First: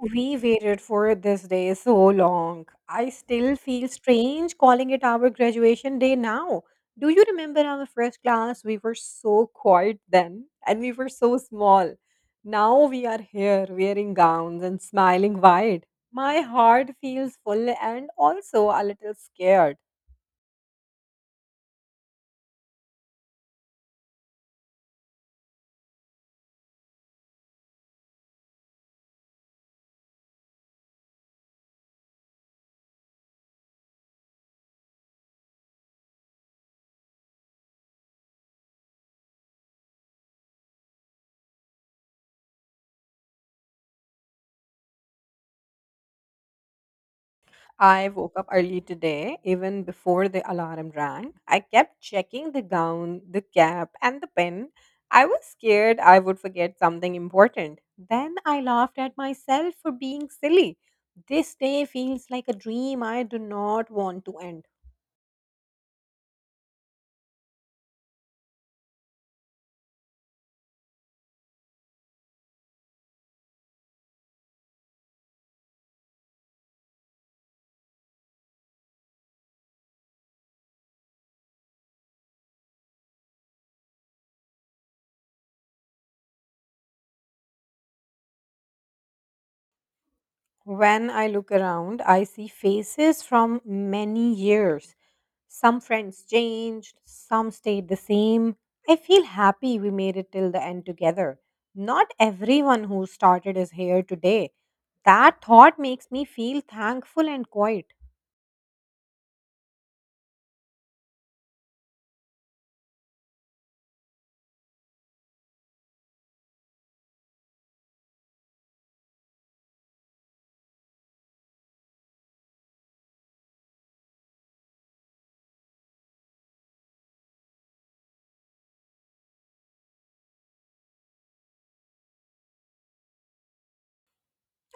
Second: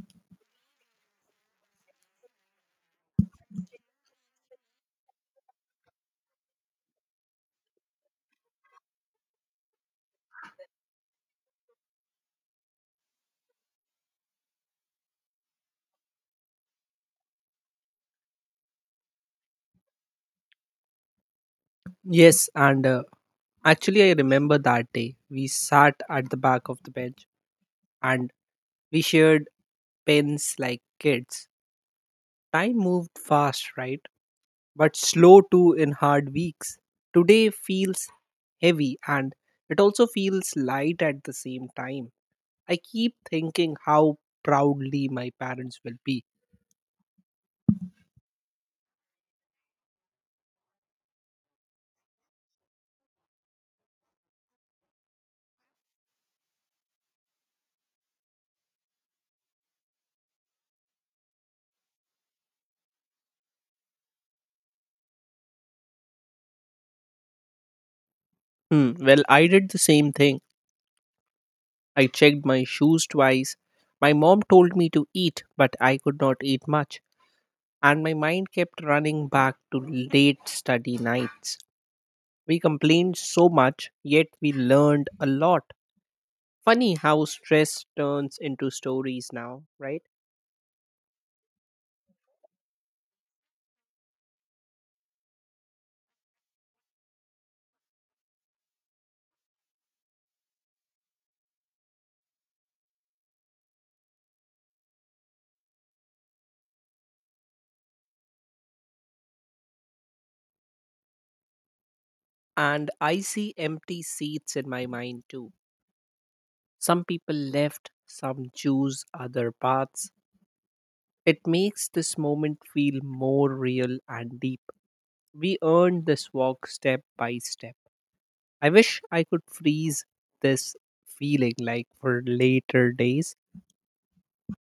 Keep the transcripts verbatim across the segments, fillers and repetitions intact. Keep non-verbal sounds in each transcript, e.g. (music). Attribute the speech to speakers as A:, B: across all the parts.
A: We waited for this day so long. I still feel strange calling it our graduation day now. Do you remember our first class? We were so quiet then and we were so small. Now we are here wearing gowns and smiling wide. My heart feels full and also a little scared.
B: Yes, and uh, actually, I remember that day. We sat at the back of the bench and we shared pens like kids. Time moved fast, right? But slow too in hard weeks. Today feels heavy and it also feels light at the same time. I keep thinking how proudly my parents will be.
A: I woke up early today, even before the alarm rang. I kept checking the gown, the cap, and the pen. I was scared I would forget something important. Then I laughed at myself for being silly. This day feels like a dream I do not want to end.
B: Hmm, well, I did the same thing. I checked my shoes twice. My mom told me to eat, but I could not eat much, and my mind kept running back to late study nights. We complained so much, yet we learned a lot. Funny how stress turns into stories now, right?
A: When I look around, I see faces from many years. Some friends changed, some stayed the same. I feel happy we made it till the end together. Not everyone who started is here today. That thought makes me feel thankful and quiet.
B: And I see empty seats in my mind too. Some people left, some choose other paths. It makes this moment feel more real and deep. We earned this walk step by step. I wish I could freeze this feeling like for later days.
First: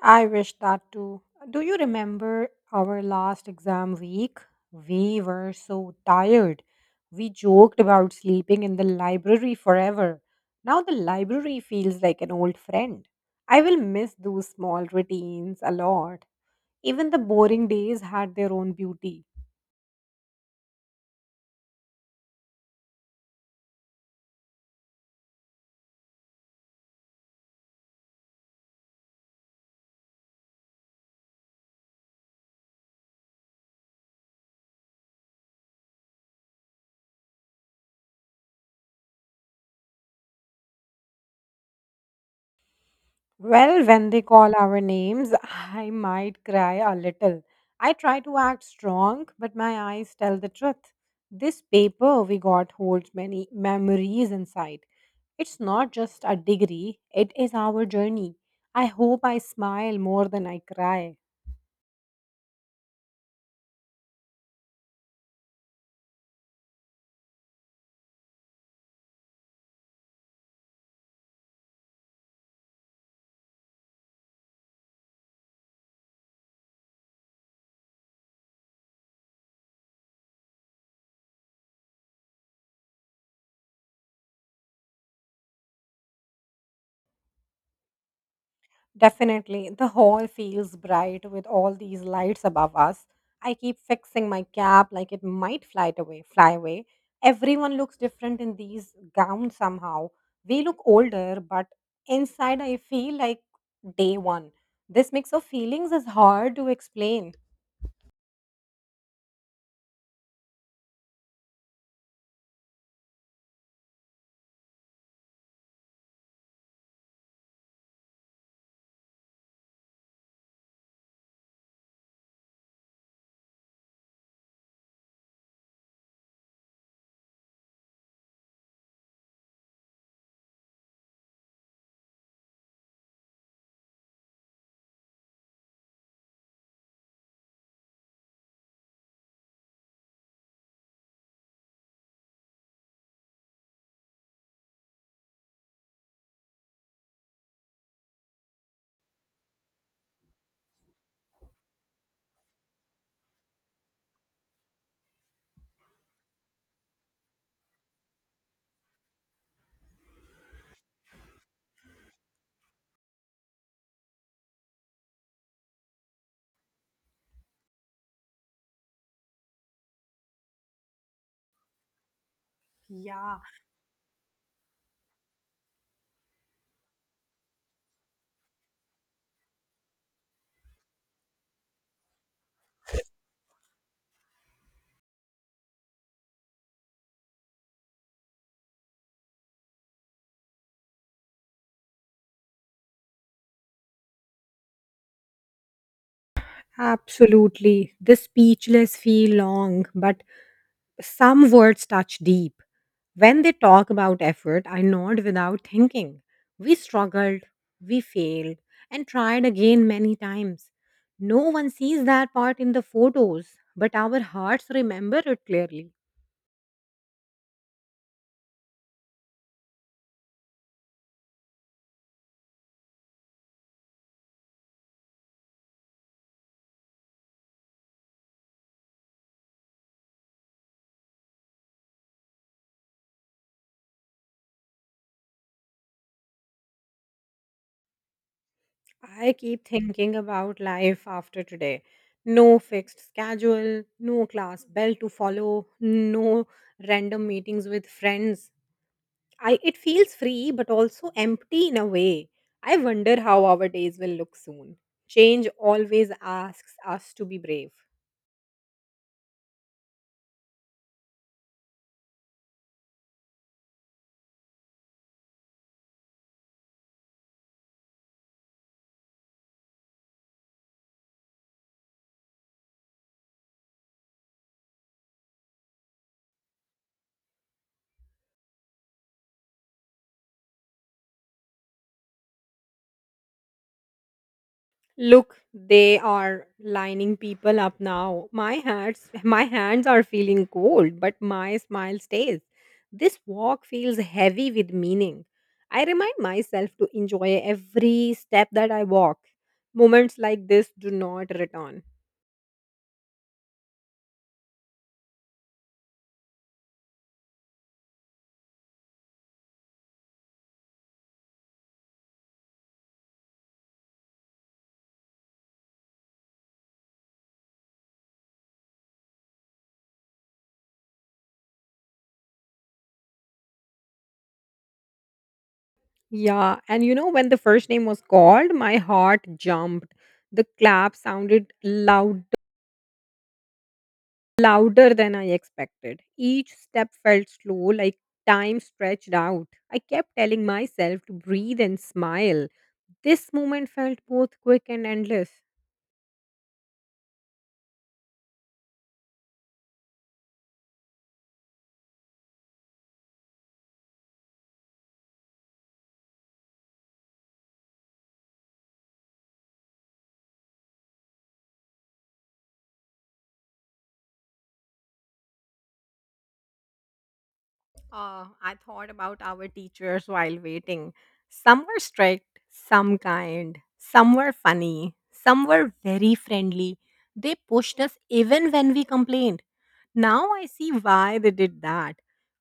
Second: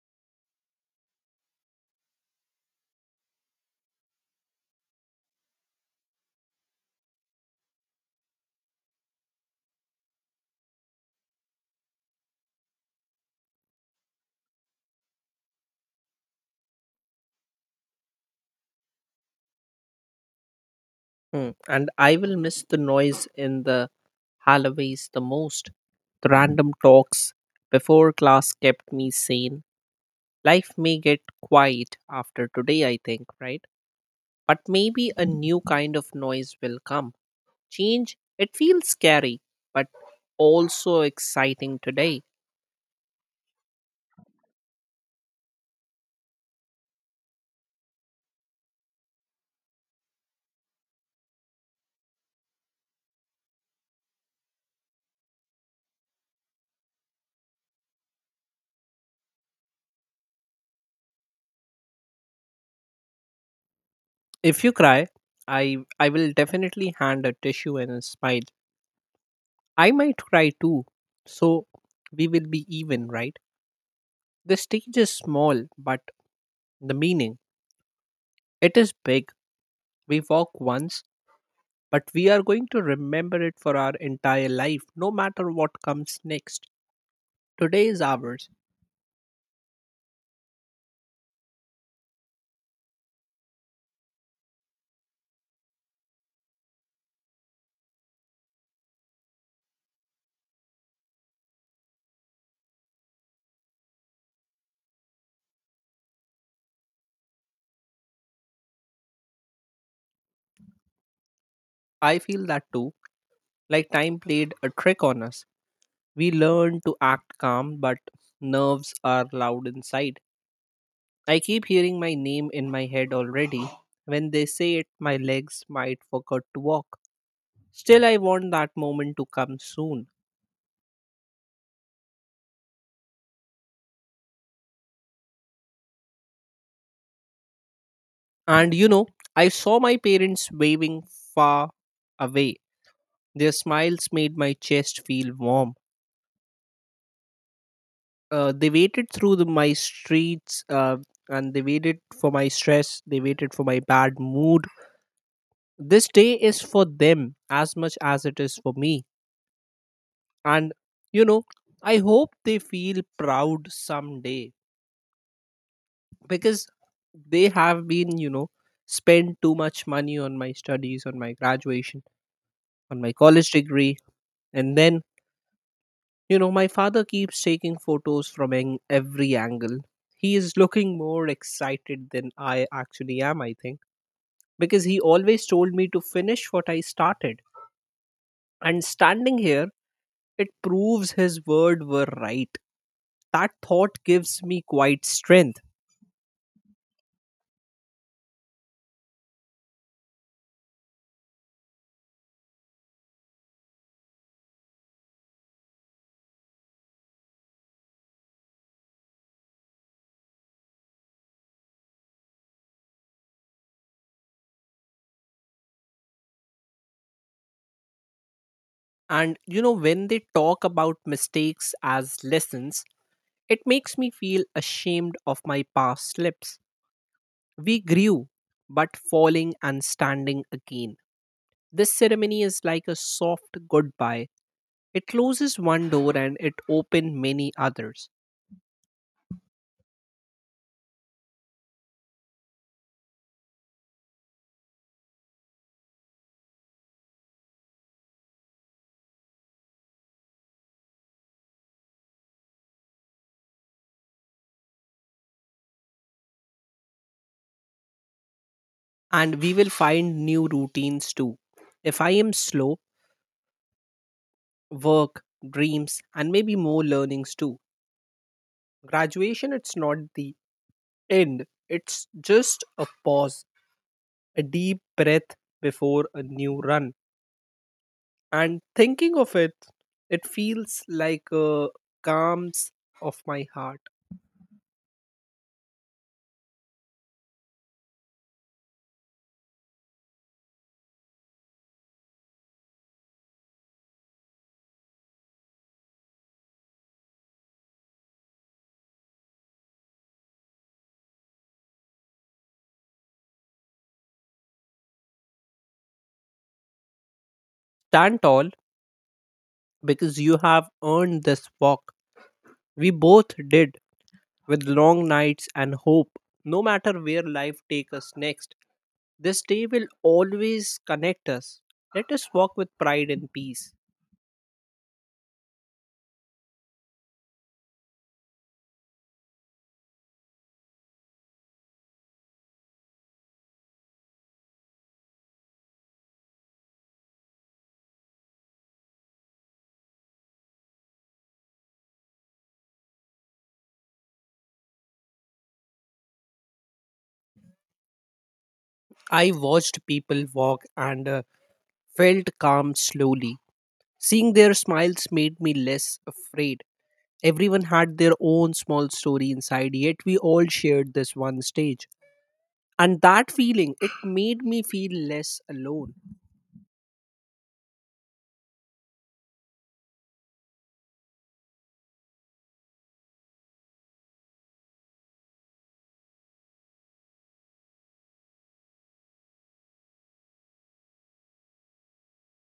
A: I wish that too. Do you remember our last exam week? We were so tired. We joked about sleeping in the library forever. Now the library feels like an old friend. I will miss those small routines a lot. Even the boring days had their own beauty.
B: Hmm, And I will miss the noise in the hallways the most. The random talks before class kept me sane. Life may get quiet after today, I think, right? But maybe a new kind of noise will come. Change, it feels scary, but also exciting today.
A: Well, when they call our names, (laughs) I might cry a little. I try to act strong, but my eyes tell the truth. This paper we got holds many memories inside. It's not just a degree, it is our journey. I hope I smile more than I cry.
B: If you cry, I I will definitely hand a tissue and a smile. I might cry too. So we will be even, right? The stage is small, but the meaning, it is big. We walk once, but we are going to remember it for our entire life, no matter what comes next. Today is ours.
A: Definitely, the hall feels bright with all these lights above us. I keep fixing my cap like it might fly it away, fly away. Everyone looks different in these gowns somehow. We look older, but inside I feel like day one. This mix of feelings is hard to explain.
B: I feel that too, like time played a trick on us. We learn to act calm, but nerves are loud inside. I keep hearing my name in my head already. When they say it, my legs might forget to walk. Still, I want that moment to come soon. And you know, I saw my parents waving far away. Their smiles made my chest feel warm. Uh, they waited through the, my streets uh, and they waited for my stress. They waited for my bad mood. This day is for them as much as it is for me. And you know, I hope they feel proud someday because they have been, you know, spent too much money on my studies, on my graduation, on my
A: Yeah,
B: college degree, and then You know, my father keeps taking photos from ang- every angle. He is looking more excited than I actually am, I think, because he always told me to finish what I started. And standing here, it proves his word were right. That thought gives me quite strength.
A: absolutely. The speechless feel long, but some words touch deep. When they talk about effort, I nod without thinking. We struggled, we failed, and tried again many times. No one sees that part in the photos, but our hearts remember it clearly.
B: And you know, when they talk about mistakes as lessons, it makes me feel ashamed of my past slips. We grew, but falling and standing again. This ceremony is like a soft goodbye. It closes one door and it opens many others.
A: I keep thinking about life after today. No fixed schedule, no class bell to follow, no random meetings with friends. I it feels free but also empty in a way. I wonder how our days will look soon. Change always asks us to be brave.
B: And we will find new routines too. If I am slow, work, dreams, and maybe more learnings too. Graduation, it's not the end, it's just a pause, a deep breath before a new run. And thinking of it, it feels like a calms of my heart.
A: Look, they are lining people up now. My hands my hands are feeling cold, but my smile stays. This walk feels heavy with meaning. I remind myself to enjoy every step that I walk. Moments like this do not return.
B: Stand tall because you have earned this walk. We both did, with long nights and hope. No matter where life takes us next, this day will always connect us. Let us walk with pride and peace.
A: Yeah, and you know, when the first name was called, my heart jumped. The clap sounded loud, louder than I expected. Each step felt slow, like time stretched out. I kept telling myself to breathe and smile. This moment felt both quick and endless.
B: I watched people walk and uh, felt calm slowly. Seeing their smiles made me less afraid. Everyone had their own small story inside, yet we all shared this one stage. And that feeling, it made me feel less alone.
A: Uh, I thought about our teachers while waiting. Some were strict, some kind, some were funny, some were very friendly. They pushed us even when we complained. Now I see why they did that.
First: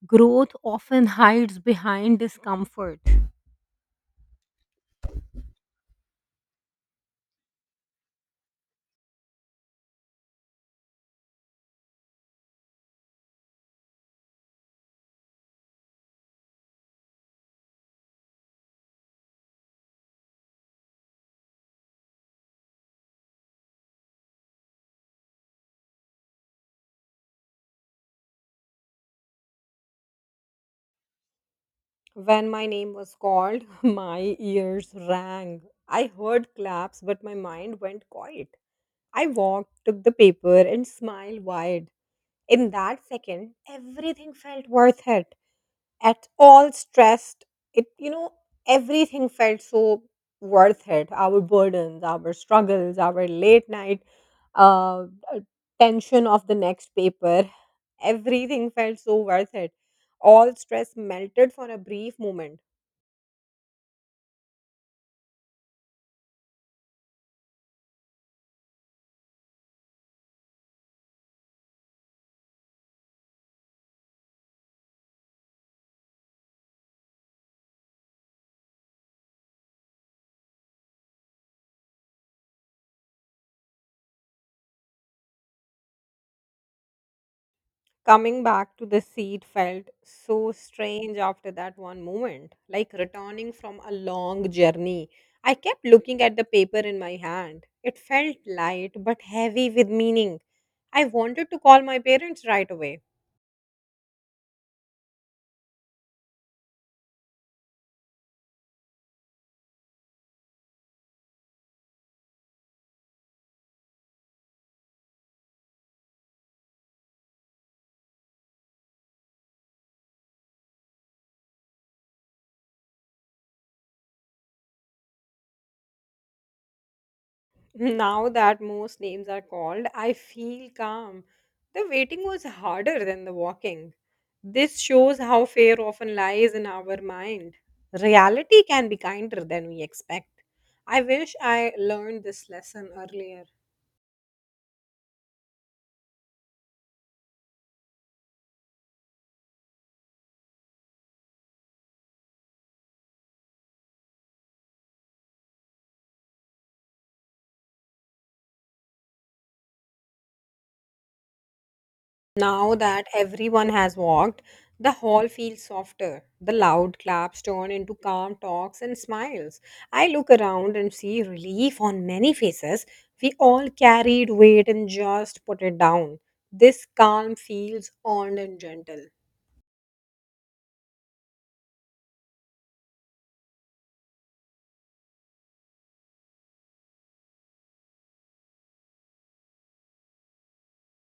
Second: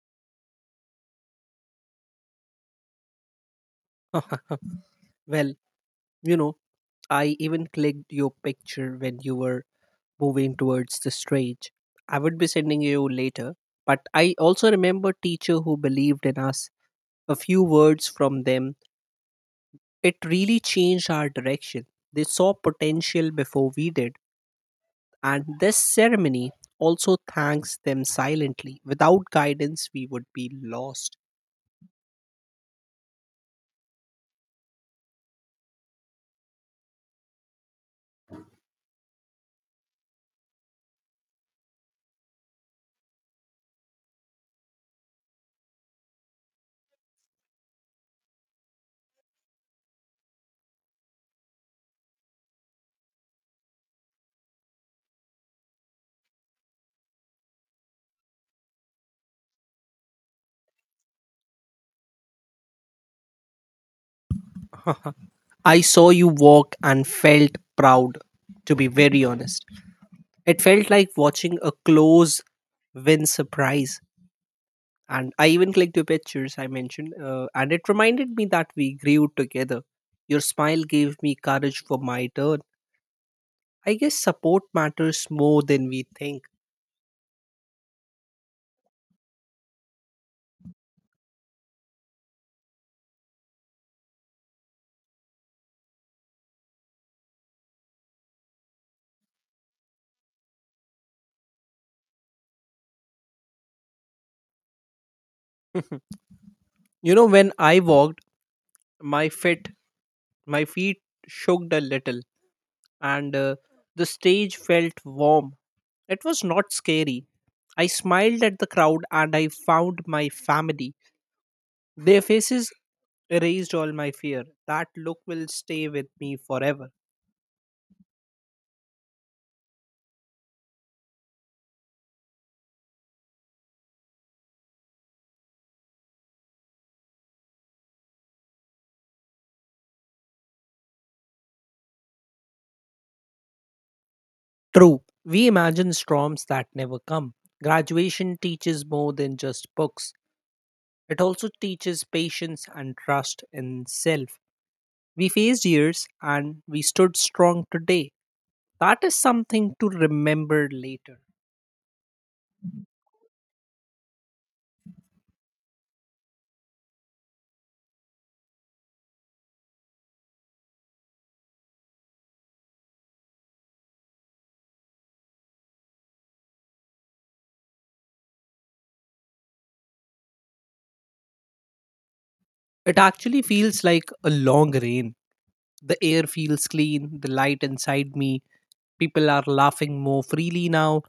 A: Growth often hides behind discomfort.
B: (laughs) well, you know. I even clicked your picture when you were moving towards the stage. I would be sending you later, but I also remember teacher who believed in us. A few words from them, it really changed our direction. They saw potential before we did, and this ceremony also thanks them silently. Without guidance, we would be lost.
A: When my name was called, (laughs) my ears rang. I heard claps, but my mind went quiet. I walked, took the paper, and smiled wide. In that second, everything felt worth it. At all stressed. It, you know, Everything felt so worth it. Our burdens, our struggles, our late night uh, uh, tension of the next paper, everything felt so worth it. All stress melted for a brief moment.
B: (laughs) I saw you walk and felt proud, to be very honest. It felt like watching a close win surprise. And I even clicked your pictures I mentioned, uh, and it reminded me that we grew together. Your smile gave me courage for my turn. I guess support matters more than we think. (laughs)
A: Coming back to the seat felt so strange after that one moment, like returning from a long journey. I kept looking at the paper in my hand. It felt light but heavy with meaning. I wanted to call my parents right away.
B: Mhm. You know, when I walked, my feet, my feet shook a little, and uh, the stage felt warm. It was not scary. I smiled at the crowd, and I found my family. Their faces erased all my fear. That look will stay with me forever.
A: Now that most names are called, I feel calm. The waiting was harder than the walking. This shows how fear often lies in our mind. Reality can be kinder than we expect. I wish I learned this lesson earlier.
B: True, we imagine storms that never come. Graduation teaches more than just books, it also teaches patience and trust in self. We faced years and we stood strong today. That is something to remember later.
A: Now that everyone has walked, the hall feels softer. The loud claps turn into calm talks and smiles. I look around and see relief on many faces. We all carried weight and just put it down. This calm feels earned and gentle.
B: It actually feels like a long rain. The air feels clean, the light inside me. People are laughing more freely now.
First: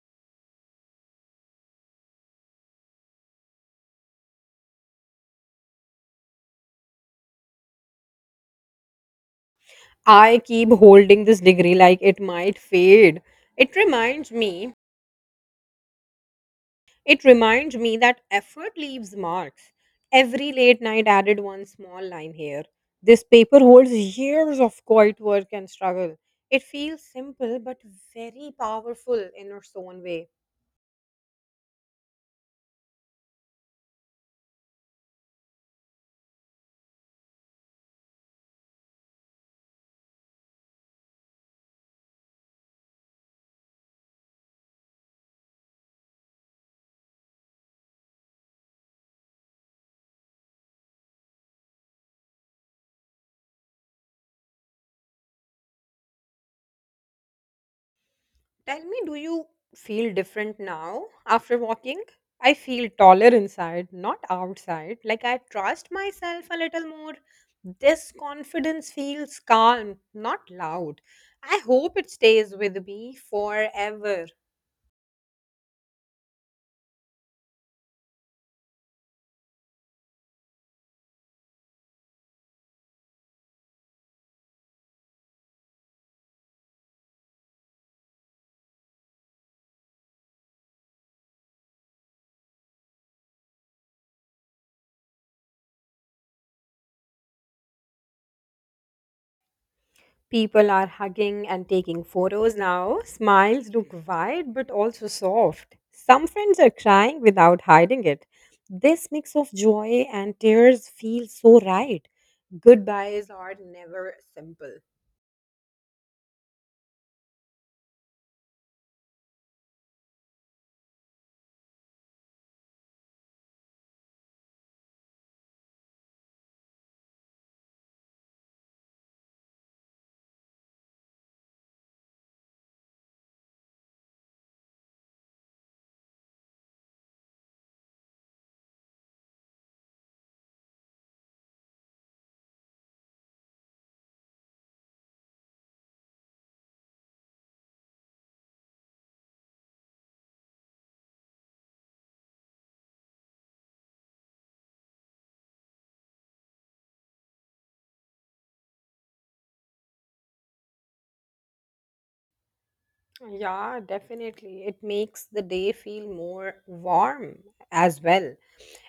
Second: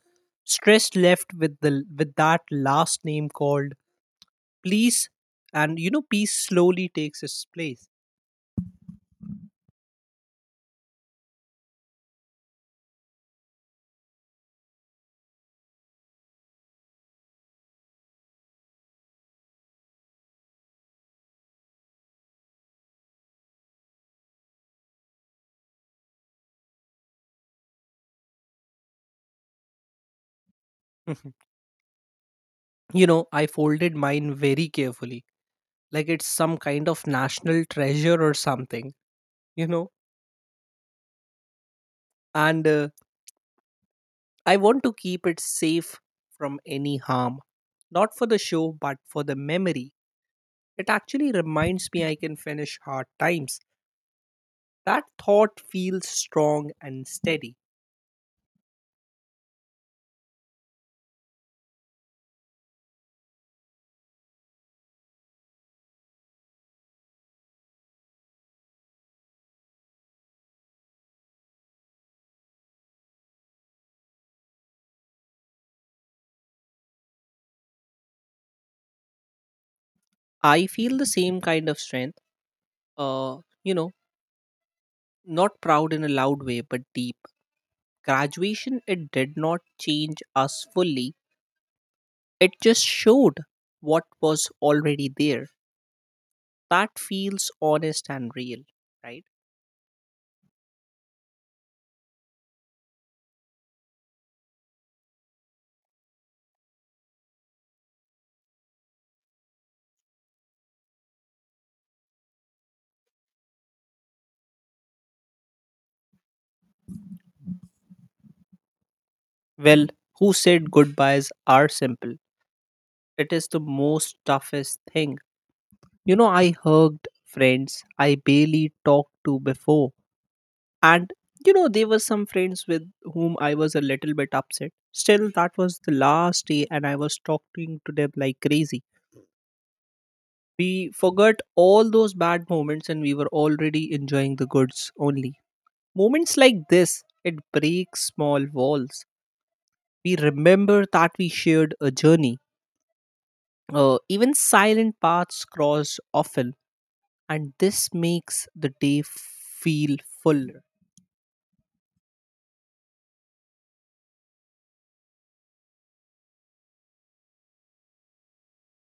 B: Stress left with the with that last name called please, and you know peace slowly takes its place.
A: I keep holding this degree like it might fade. It reminds me It reminds me that effort leaves marks. Every late night added one small line here. This paper holds years of quiet work and struggle. It feels simple but very powerful in its own way.
B: (laughs) you know, I folded mine very carefully, like it's some kind of national treasure or something. You know, and uh, I want to keep it safe from any harm, not for the show, but for the memory. It actually reminds me I can finish hard times. That thought feels strong and steady.
A: Tell me, do you feel different now after walking? I feel taller inside, not outside. Like I trust myself a little more. This confidence feels calm, not loud. I hope it stays with me forever.
B: I feel the same kind of strength. Uh, you know, Not proud in a loud way, but deep. Graduation, it did not change us fully. It just showed what was already there. That feels honest and real, right?
A: People are hugging and taking photos now. Smiles look wide but also soft. Some friends are crying without hiding it. This mix of joy and tears feels so right. Goodbyes are never simple.
B: Well, who said goodbyes are simple? It is the most toughest thing. You know, I hugged friends I barely talked to before. And you know, there were some friends with whom I was a little bit upset. Still, that was the last day, and I was talking to them like crazy. We forgot all those bad moments and we were already enjoying the goods only. Moments like this, it breaks small walls. We remember that we shared a journey. Uh, even silent paths cross often, and this makes the day feel full.
A: Yeah, definitely. It makes the day feel more warm as well.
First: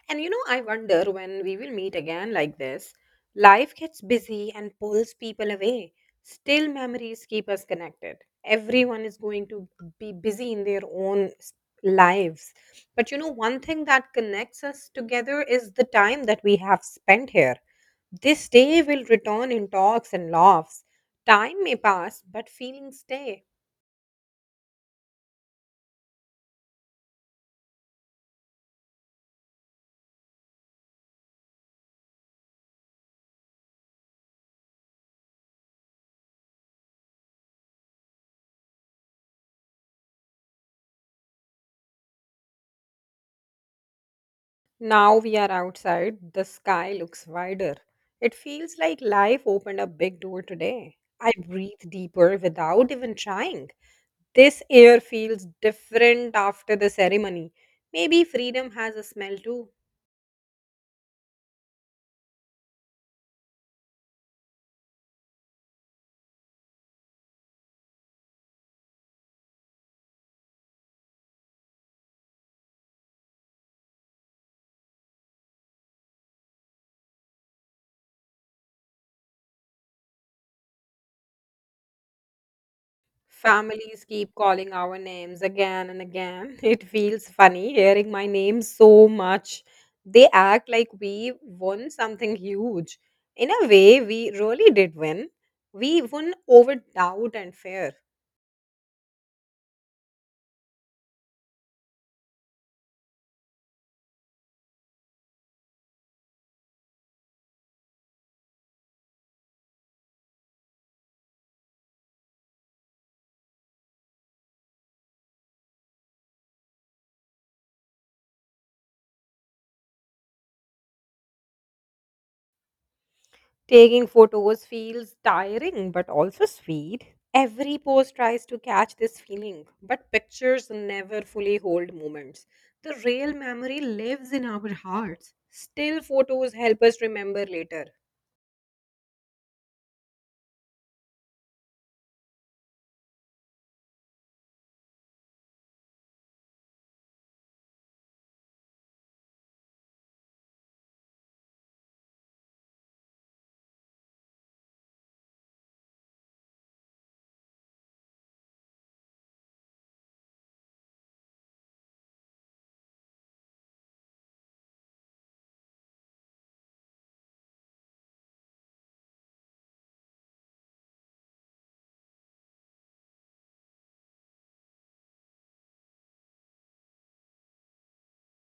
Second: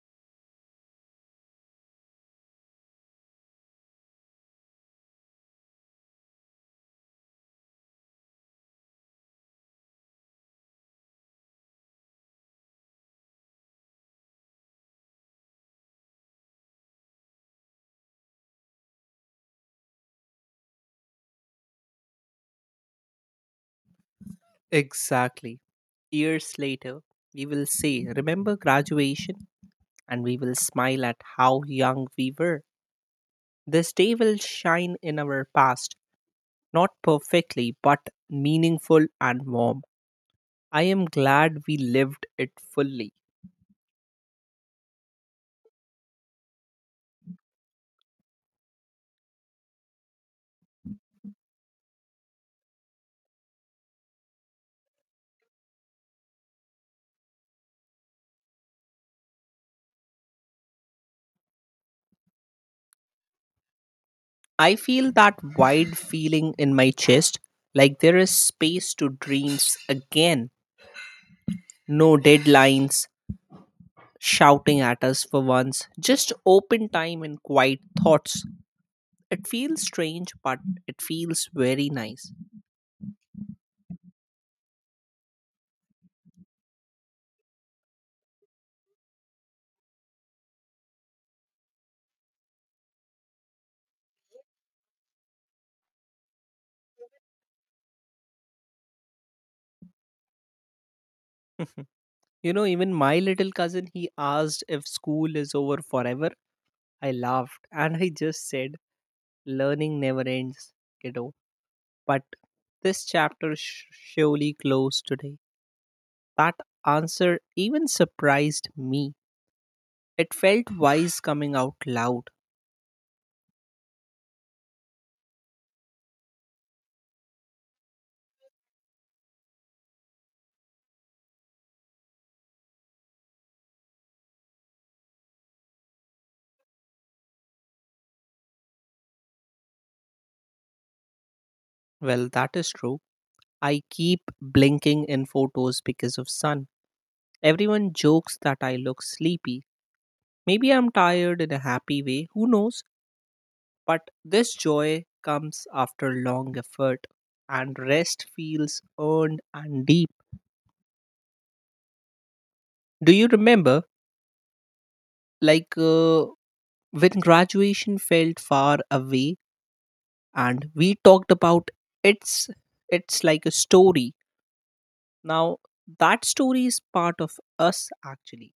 A: And you know, I wonder when we will meet again like this. Life gets busy and pulls people away. Still, memories keep us connected. Everyone is going to be busy in their own s- lives. But you know, one thing that connects us together is the time that we have spent here. This day will return in talks and laughs. Time may pass, but feelings stay.
B: Exactly. Years later, we will say, "Remember graduation?" And we will smile at how young we were. This day will shine in our past, not perfectly, but meaningful and warm. I am glad we lived it fully.
A: Now we are outside, the sky looks wider. It feels like life opened a big door today. I breathe deeper without even trying. This air feels different after the ceremony. Maybe freedom has a smell too.
B: I feel that wide feeling in my chest, like there is space to dreams again. No deadlines shouting at us for once, just open time and quiet thoughts. It feels strange, but it feels very nice.
A: Families keep calling our names again and again. (laughs) It feels funny hearing my name so much. They act like we won something huge. In a way, we really did win. We won over doubt and fear.
B: (laughs) You know, even my little cousin, he asked if school is over forever. I laughed and I just said, "Learning never ends, kiddo." But this chapter sh- surely closed today. That answer even surprised me. It felt wise coming out loud.
A: Taking photos feels tiring but also sweet. Every pose tries to catch this feeling, but pictures never fully hold moments. The real memory lives in our hearts. Still, photos help us remember later.
B: Well, that is true. I keep blinking in photos because of sun. Everyone jokes that I look sleepy. Maybe I'm tired in a happy way, who knows? But this joy comes after long effort, and rest feels earned and deep. Do you remember, like, uh, when graduation felt far away and we talked about it's it's like a story. Now that story is part of us, actually.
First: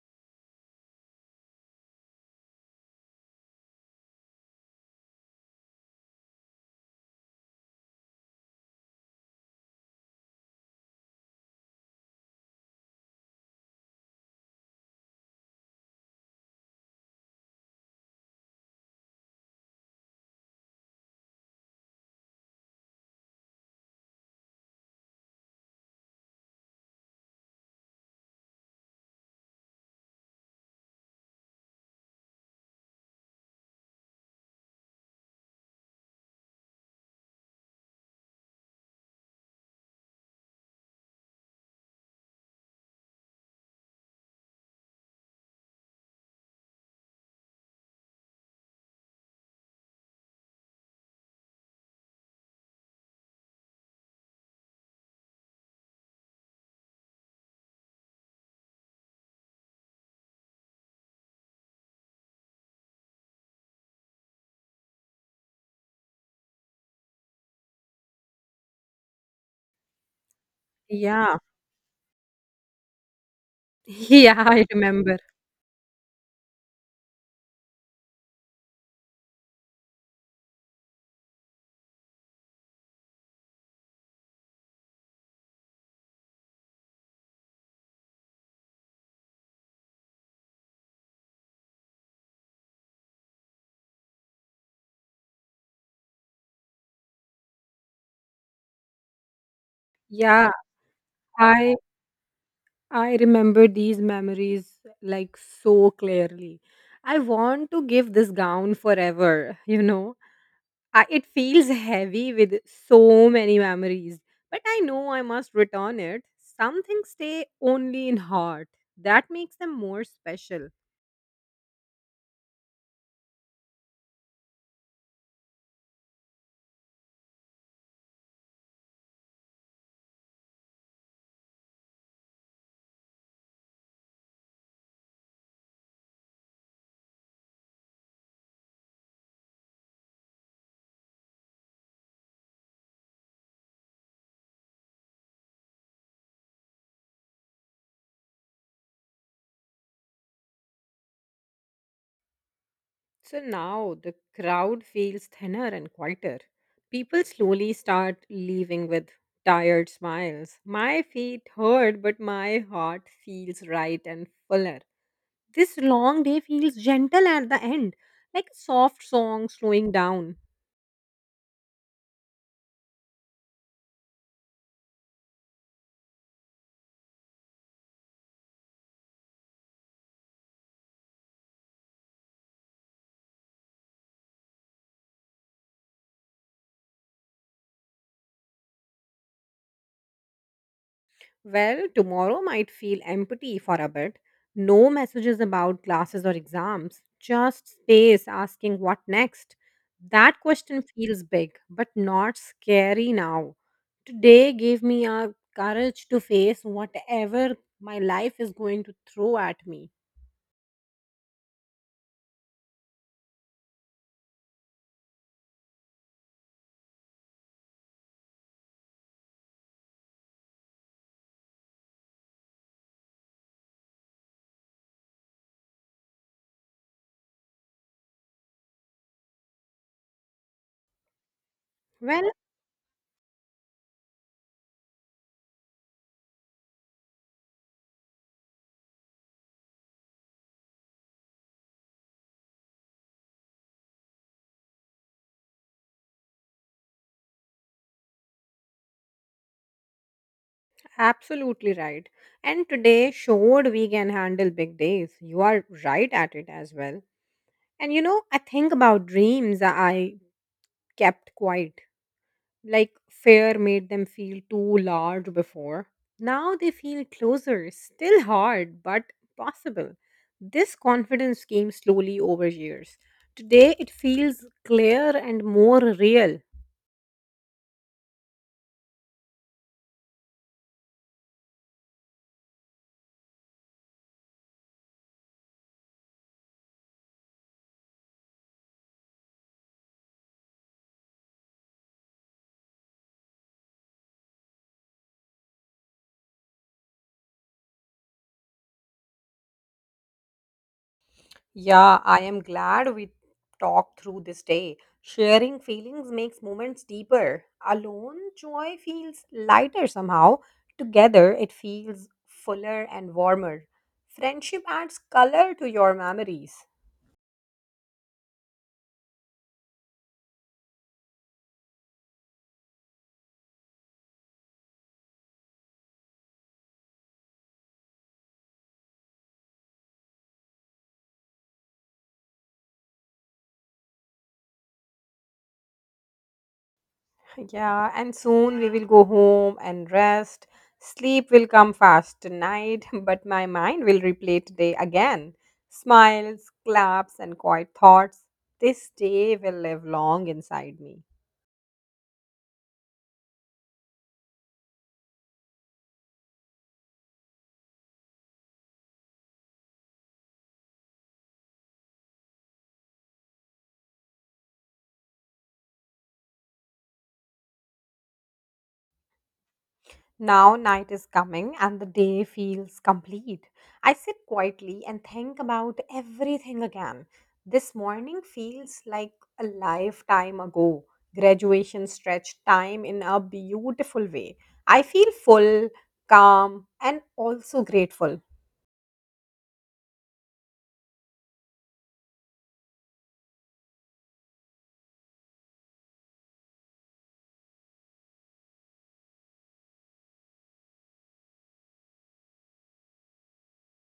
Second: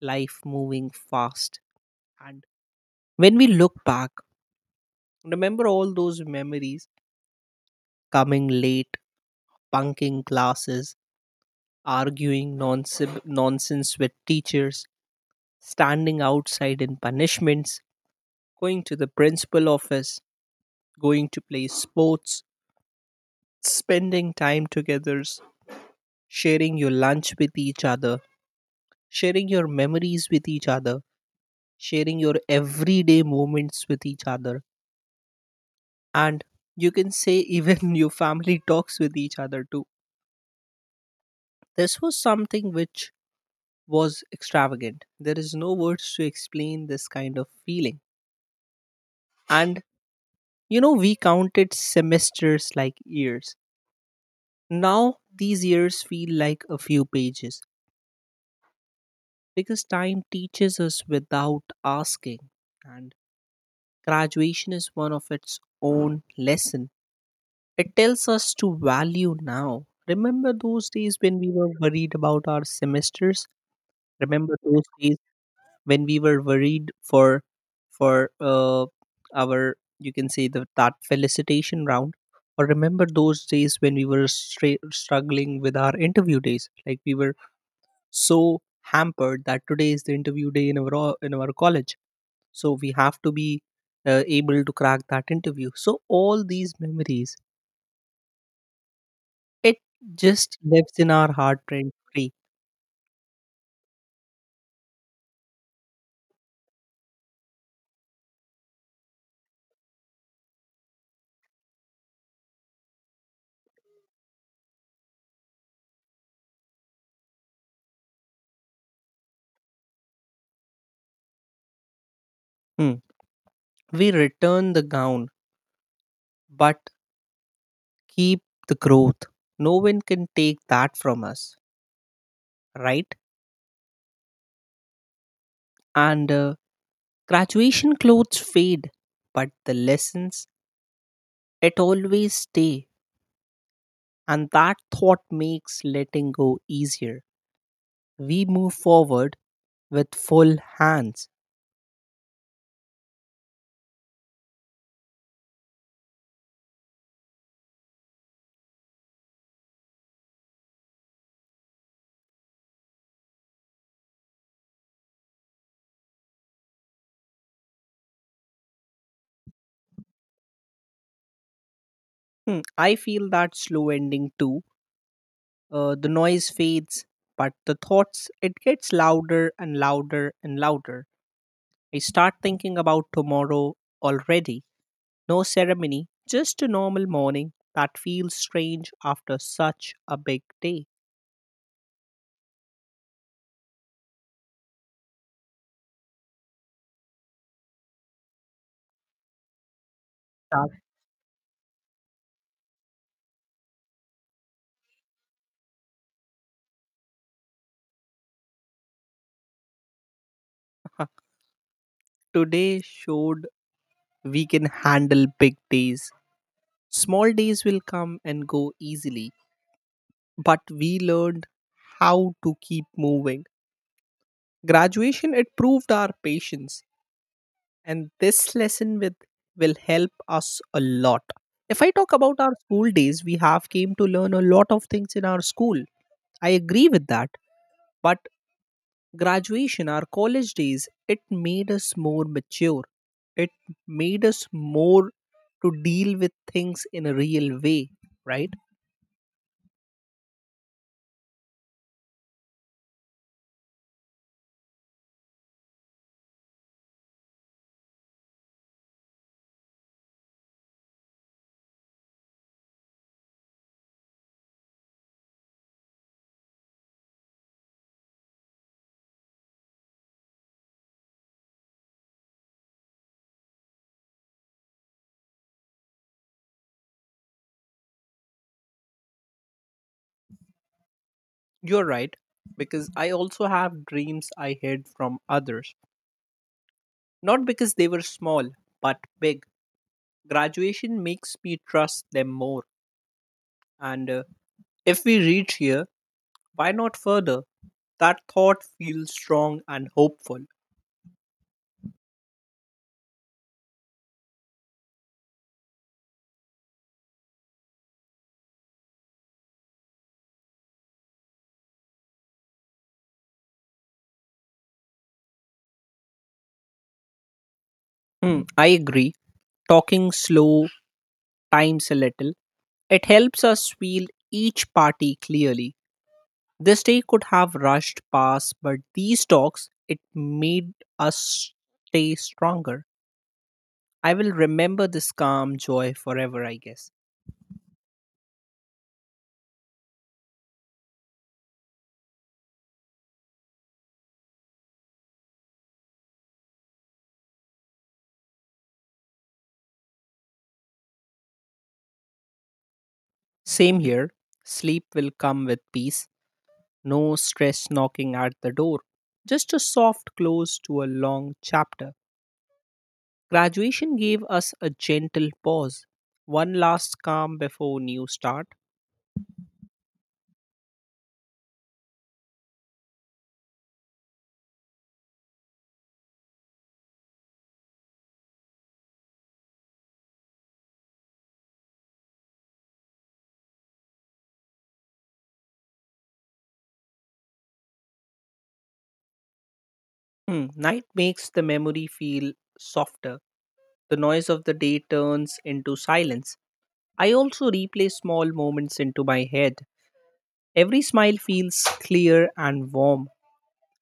B: Life moving fast, and when we look back, remember all those memories: coming late, bunking classes, arguing nonsense nonsense with teachers, standing outside in punishments, going to the principal office, going to play sports, spending time together, sharing your lunch with each other, sharing your memories with each other, sharing your everyday moments with each other, and you can say even (laughs) your family talks with each other too. This was something which was extravagant. There is no words to explain this kind of feeling. And you know, we counted semesters like years. Now these years feel like a few pages because time teaches us without asking. And graduation is one of its own lesson. It tells us to value now. Remember those days when
A: Yeah.
B: we
A: (laughs)
B: were worried about our semesters?
A: Yeah,
B: Remember
A: I
B: those
A: remember.
B: days when we were worried for for uh, our, you can say, the that felicitation round, or remember those days when we were stra- struggling with our interview days, like we were so hampered that today is the interview day in our o- in our college, so we have to be uh, able to crack that interview. So all these memories, it
A: Yeah,
B: just lives in our heart
A: I
B: rent free.
A: I remember these memories like so clearly. I want to give this gown forever, (laughs) you know. I, it feels heavy with so many memories, but I know I must return it. Some things stay only in heart. That makes them more special.
B: Hmm. We return the gown, but keep the growth. No one can take that from us, right? And uh, graduation clothes fade, but the lessons, it always stay. And that thought makes letting go easier. We move forward with full hands.
A: So now the crowd feels thinner and quieter. People slowly start leaving with tired smiles. My feet hurt, but my heart feels right and fuller. This long day feels gentle at the end, like a soft song slowing down.
B: Hmm, I feel that slow ending too. Uh, the noise fades, but the thoughts, it gets louder and louder and louder. I start thinking about tomorrow already. No ceremony, just a normal morning that feels strange after such a big day.
A: Well, tomorrow might feel empty for a bit. No messages about classes or exams, just space asking what next. That
B: That—
A: question feels big, but not scary now. Today gave me a courage to face whatever my life is going to throw at me.
B: (laughs) Today showed we can handle big days. Small days will come and go easily, but we learned how to keep moving. Graduation, it proved our patience, and this lesson with, will help us a lot. If I talk
A: Well,
B: about our school days, we have came to learn a lot of things in our school. I agree with that. But graduation, our college days, it made us more mature. It made us more to deal with things in a real way, right?
A: absolutely right. And today showed we can handle big days. You are right at it as well. And you know, I think about dreams I kept quiet. Like fear made them feel too large before. Now they feel closer, still hard, but possible. This confidence came slowly over years. Today it feels clear and more real.
B: You're right, because I also have dreams I hid from others. Not because they were small, but big. Graduation makes me trust them more. And uh, If we reach here, why not further? That thought feels strong and hopeful.
A: Yeah, I am glad we talked through this day. Sharing feelings makes moments deeper. Alone, joy feels lighter somehow. Together, it feels fuller and warmer. Friendship adds color to your memories.
B: Hmm, I agree. Talking slow, times a little, it helps us feel each party clearly. This day could have rushed past, but these talks it made us stay stronger. I will remember this calm joy forever, I guess.
A: Yeah, and soon we will go home and rest. Sleep will come fast tonight, (laughs) but my mind will replay today again. Smiles, claps, and quiet thoughts. This day will live long inside me.
B: Same here. Sleep will come with peace, no stress knocking at the door. Just a soft close to a long chapter. Graduation gave us a gentle pause, one last calm before new start.
A: Now night is coming and the day feels complete. I sit quietly and think about everything again. This morning feels like a lifetime ago. Graduation stretched time in a beautiful way. I feel full, calm, and also grateful.
B: Hmm, night makes the memory feel softer. The noise of the day turns into silence. I also replay small moments into my head. Every smile feels clear and warm,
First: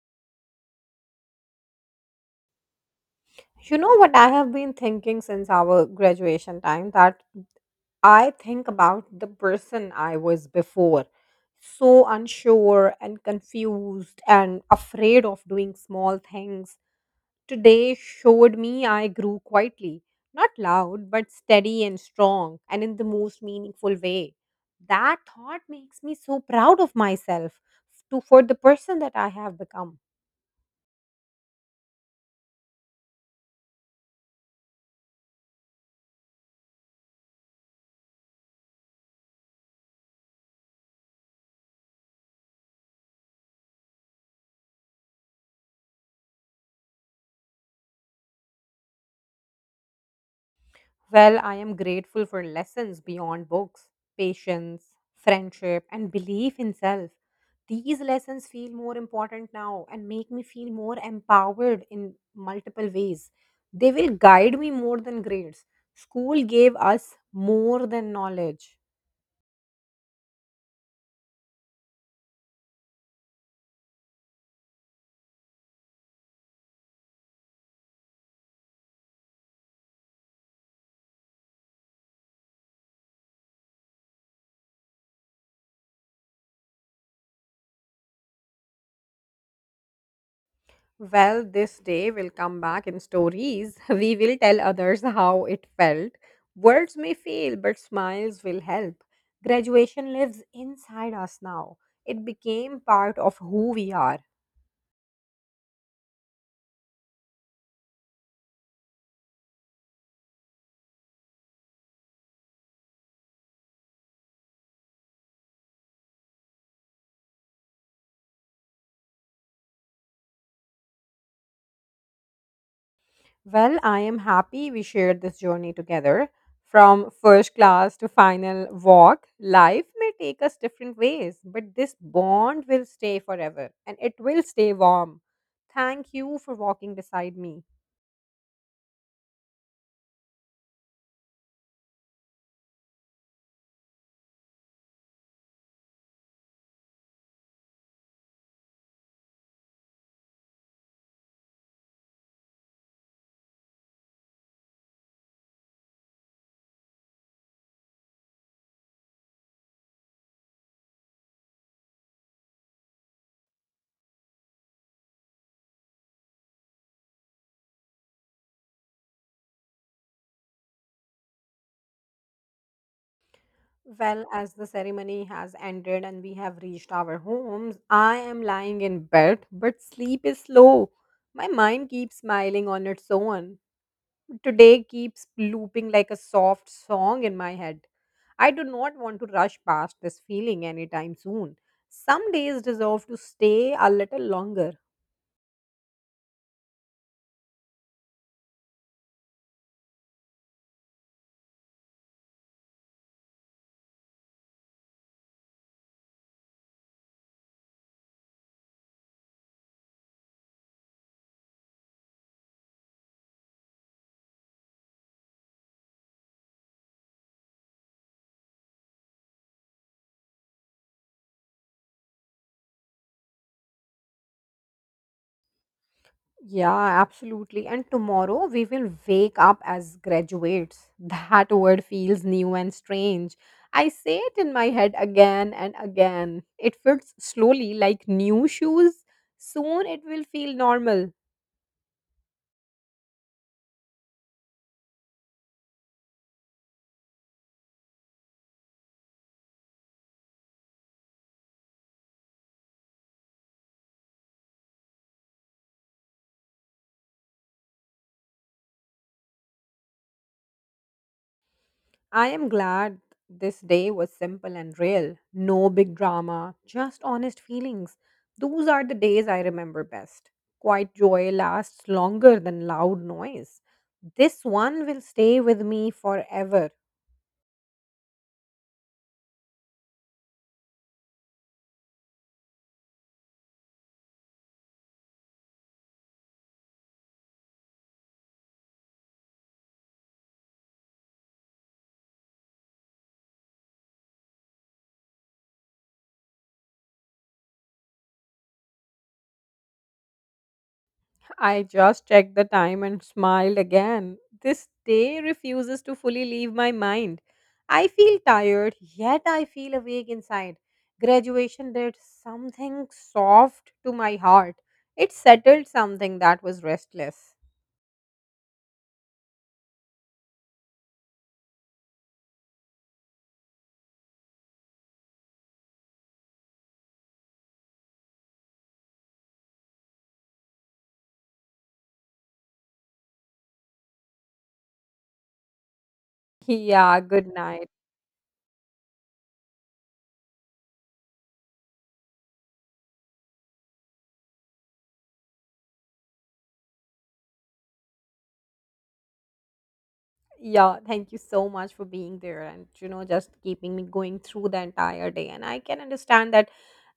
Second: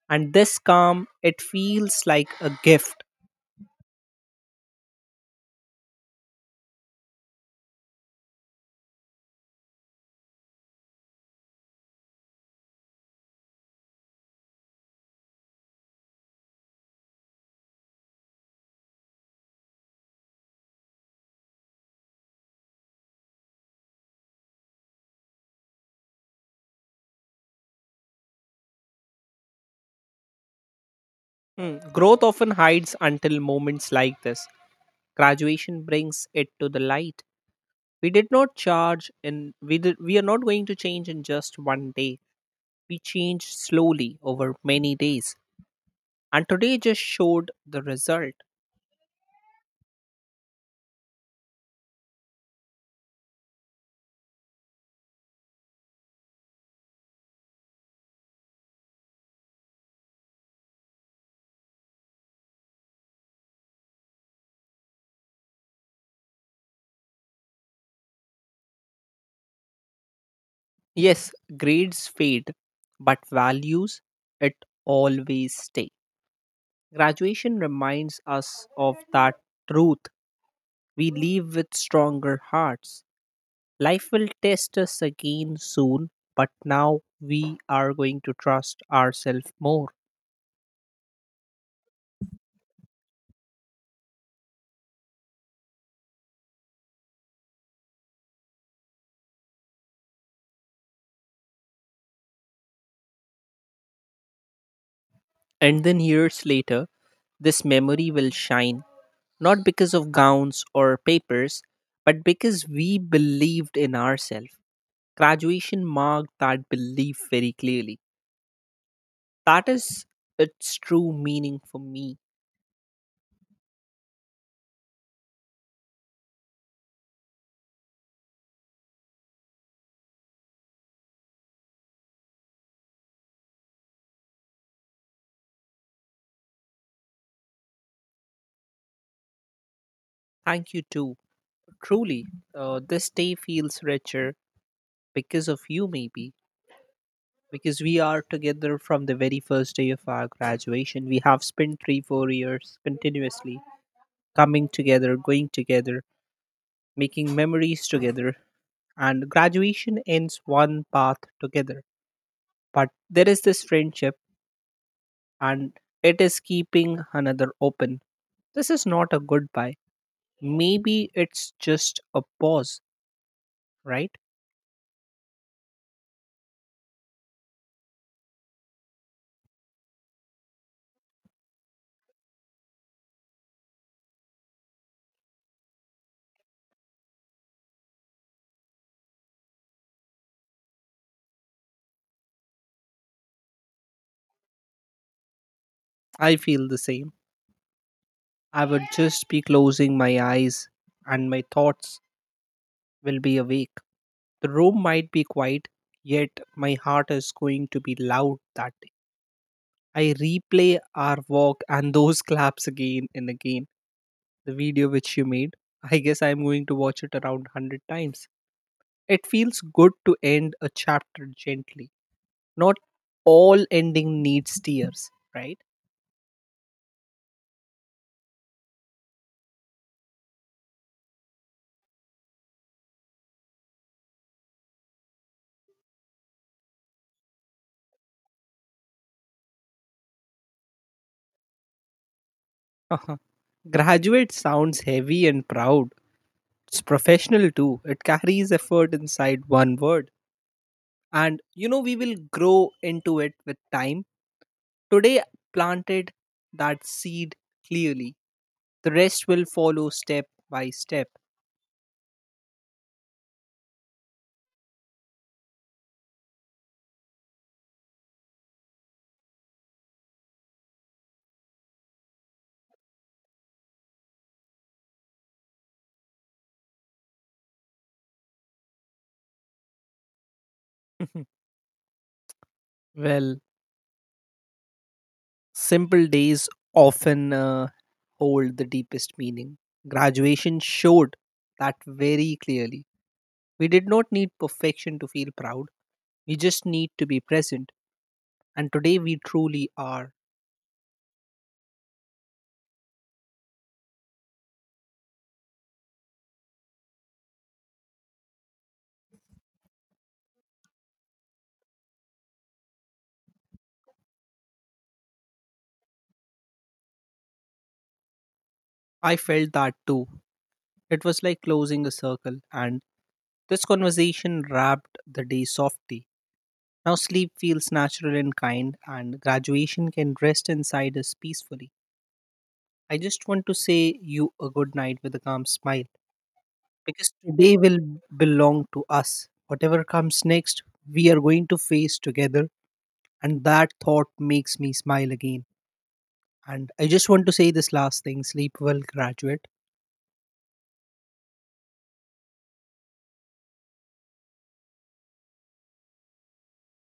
B: and this calm, it feels like a gift.
A: You know what I have been thinking since our graduation time, that I think about the person I was before, so unsure and confused and afraid of doing small things. Today showed me I grew quietly, not loud, but steady and strong, and in the most meaningful way. That thought makes me so proud of myself to, for the person that I have become.
B: Hmm, growth often hides until moments like this. Graduation brings it to the light. We did not charge in we did, We are not going to change in just one day. We changed slowly over many days. And today just showed the result.
A: Well, I am grateful for lessons beyond books, patience, friendship, and belief in self. These lessons feel more important now and make me feel more empowered in multiple ways. They will guide me more than grades. School gave us more than knowledge.
B: Yes, grades fade, but values, it always stay. Graduation reminds us of that truth. We leave with stronger hearts. Life will test us again soon, but now we are going to trust ourselves more.
A: Well, this day will come back in stories. (laughs) We will tell others how it felt. Words may fail, but smiles will help. Graduation lives inside us now. It became part of who we are.
B: And then years later, this memory will shine, not because of gowns or papers, but because we believed in ourselves. Graduation marked that belief very clearly. That is its true meaning for me.
A: Well, I am happy we shared this journey together. From first class to final walk, life may take us different ways, but this bond will stay forever and it will stay warm. Thank you for walking beside me.
B: Thank you too. Truly, uh, this day feels richer because of you, maybe. Because we are together from the very first day of our graduation. We have spent three, four years continuously coming together, going together, making memories together. And graduation ends one path together. But there is this friendship, and it is keeping another open. This is not a goodbye. Maybe it's just a pause, right?
A: Well, as the ceremony has ended and we have reached our homes, I am lying in bed, but sleep is slow. My mind keeps smiling on its own. Today keeps looping like a soft song in my head. I do not want to rush past this feeling anytime soon. Some days deserve to stay a little longer.
B: I feel the same. I would just be closing my eyes and my thoughts will be awake. The room might be quiet, yet my heart is going to be loud that day. I replay our walk and those (laughs) claps again and again. The video which you made, I guess I'm going to watch it around a hundred times. It feels good to end a chapter gently. Not all ending needs tears, right?
A: Yeah, absolutely. And tomorrow we will wake up as graduates. (laughs) That word feels new and strange. I say it in my head again and again. It fits slowly like new shoes. Soon it will feel normal.
B: Uh-huh. Graduate sounds heavy and proud. It's professional too. It carries effort inside one word. And you know, we will grow into it with time. Today, planted that seed clearly. The rest will follow step by step.
A: I am glad this day was simple and real. No big drama, just honest feelings. Those are the days I remember best. Quiet joy lasts longer than loud noise. This one will stay with me forever.
B: (laughs) Well, simple days often uh, hold the deepest meaning. Graduation showed that very clearly. We did not need perfection to feel proud, we just need to be present. And today we truly are.
A: I just checked the time and smiled again. This day refuses to fully leave my mind. I feel tired, yet I feel awake inside. Graduation did something soft to my heart. It settled something that was restless.
B: I felt that too. It was like closing a circle, and this conversation wrapped the day softly. Now sleep feels natural and kind, and graduation can rest inside us peacefully. I just want to say you a good night with a calm smile
A: (laughs) Yeah,
B: because
A: good
B: today
A: night.
B: will belong to us. Whatever comes next, we are going to face together, and that thought makes me smile again. And I just want to say this last thing, sleep well, graduate.
A: Yeah, thank you so much for being there and you know just keeping me going through the entire day. And I can understand that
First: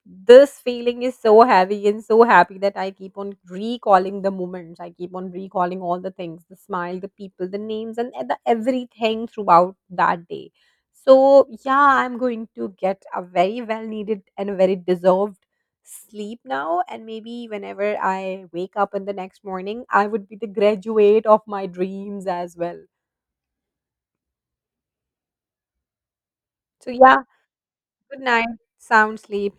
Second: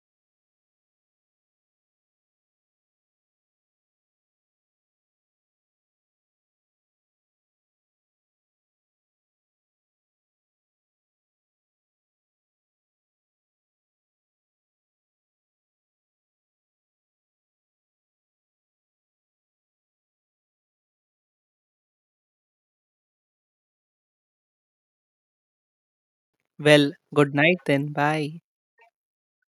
A: this feeling is so heavy and so happy that I keep on recalling the moments. I keep on recalling all the things, the smile, the people, the names, and the everything throughout that day. So yeah, I'm going to get a very well needed and a very deserved sleep now, and maybe whenever I wake up in the next morning I would be the graduate of my dreams as well. So,
B: Well,
A: yeah,
B: good night then.
A: good
B: Bye.
A: night, sound sleep.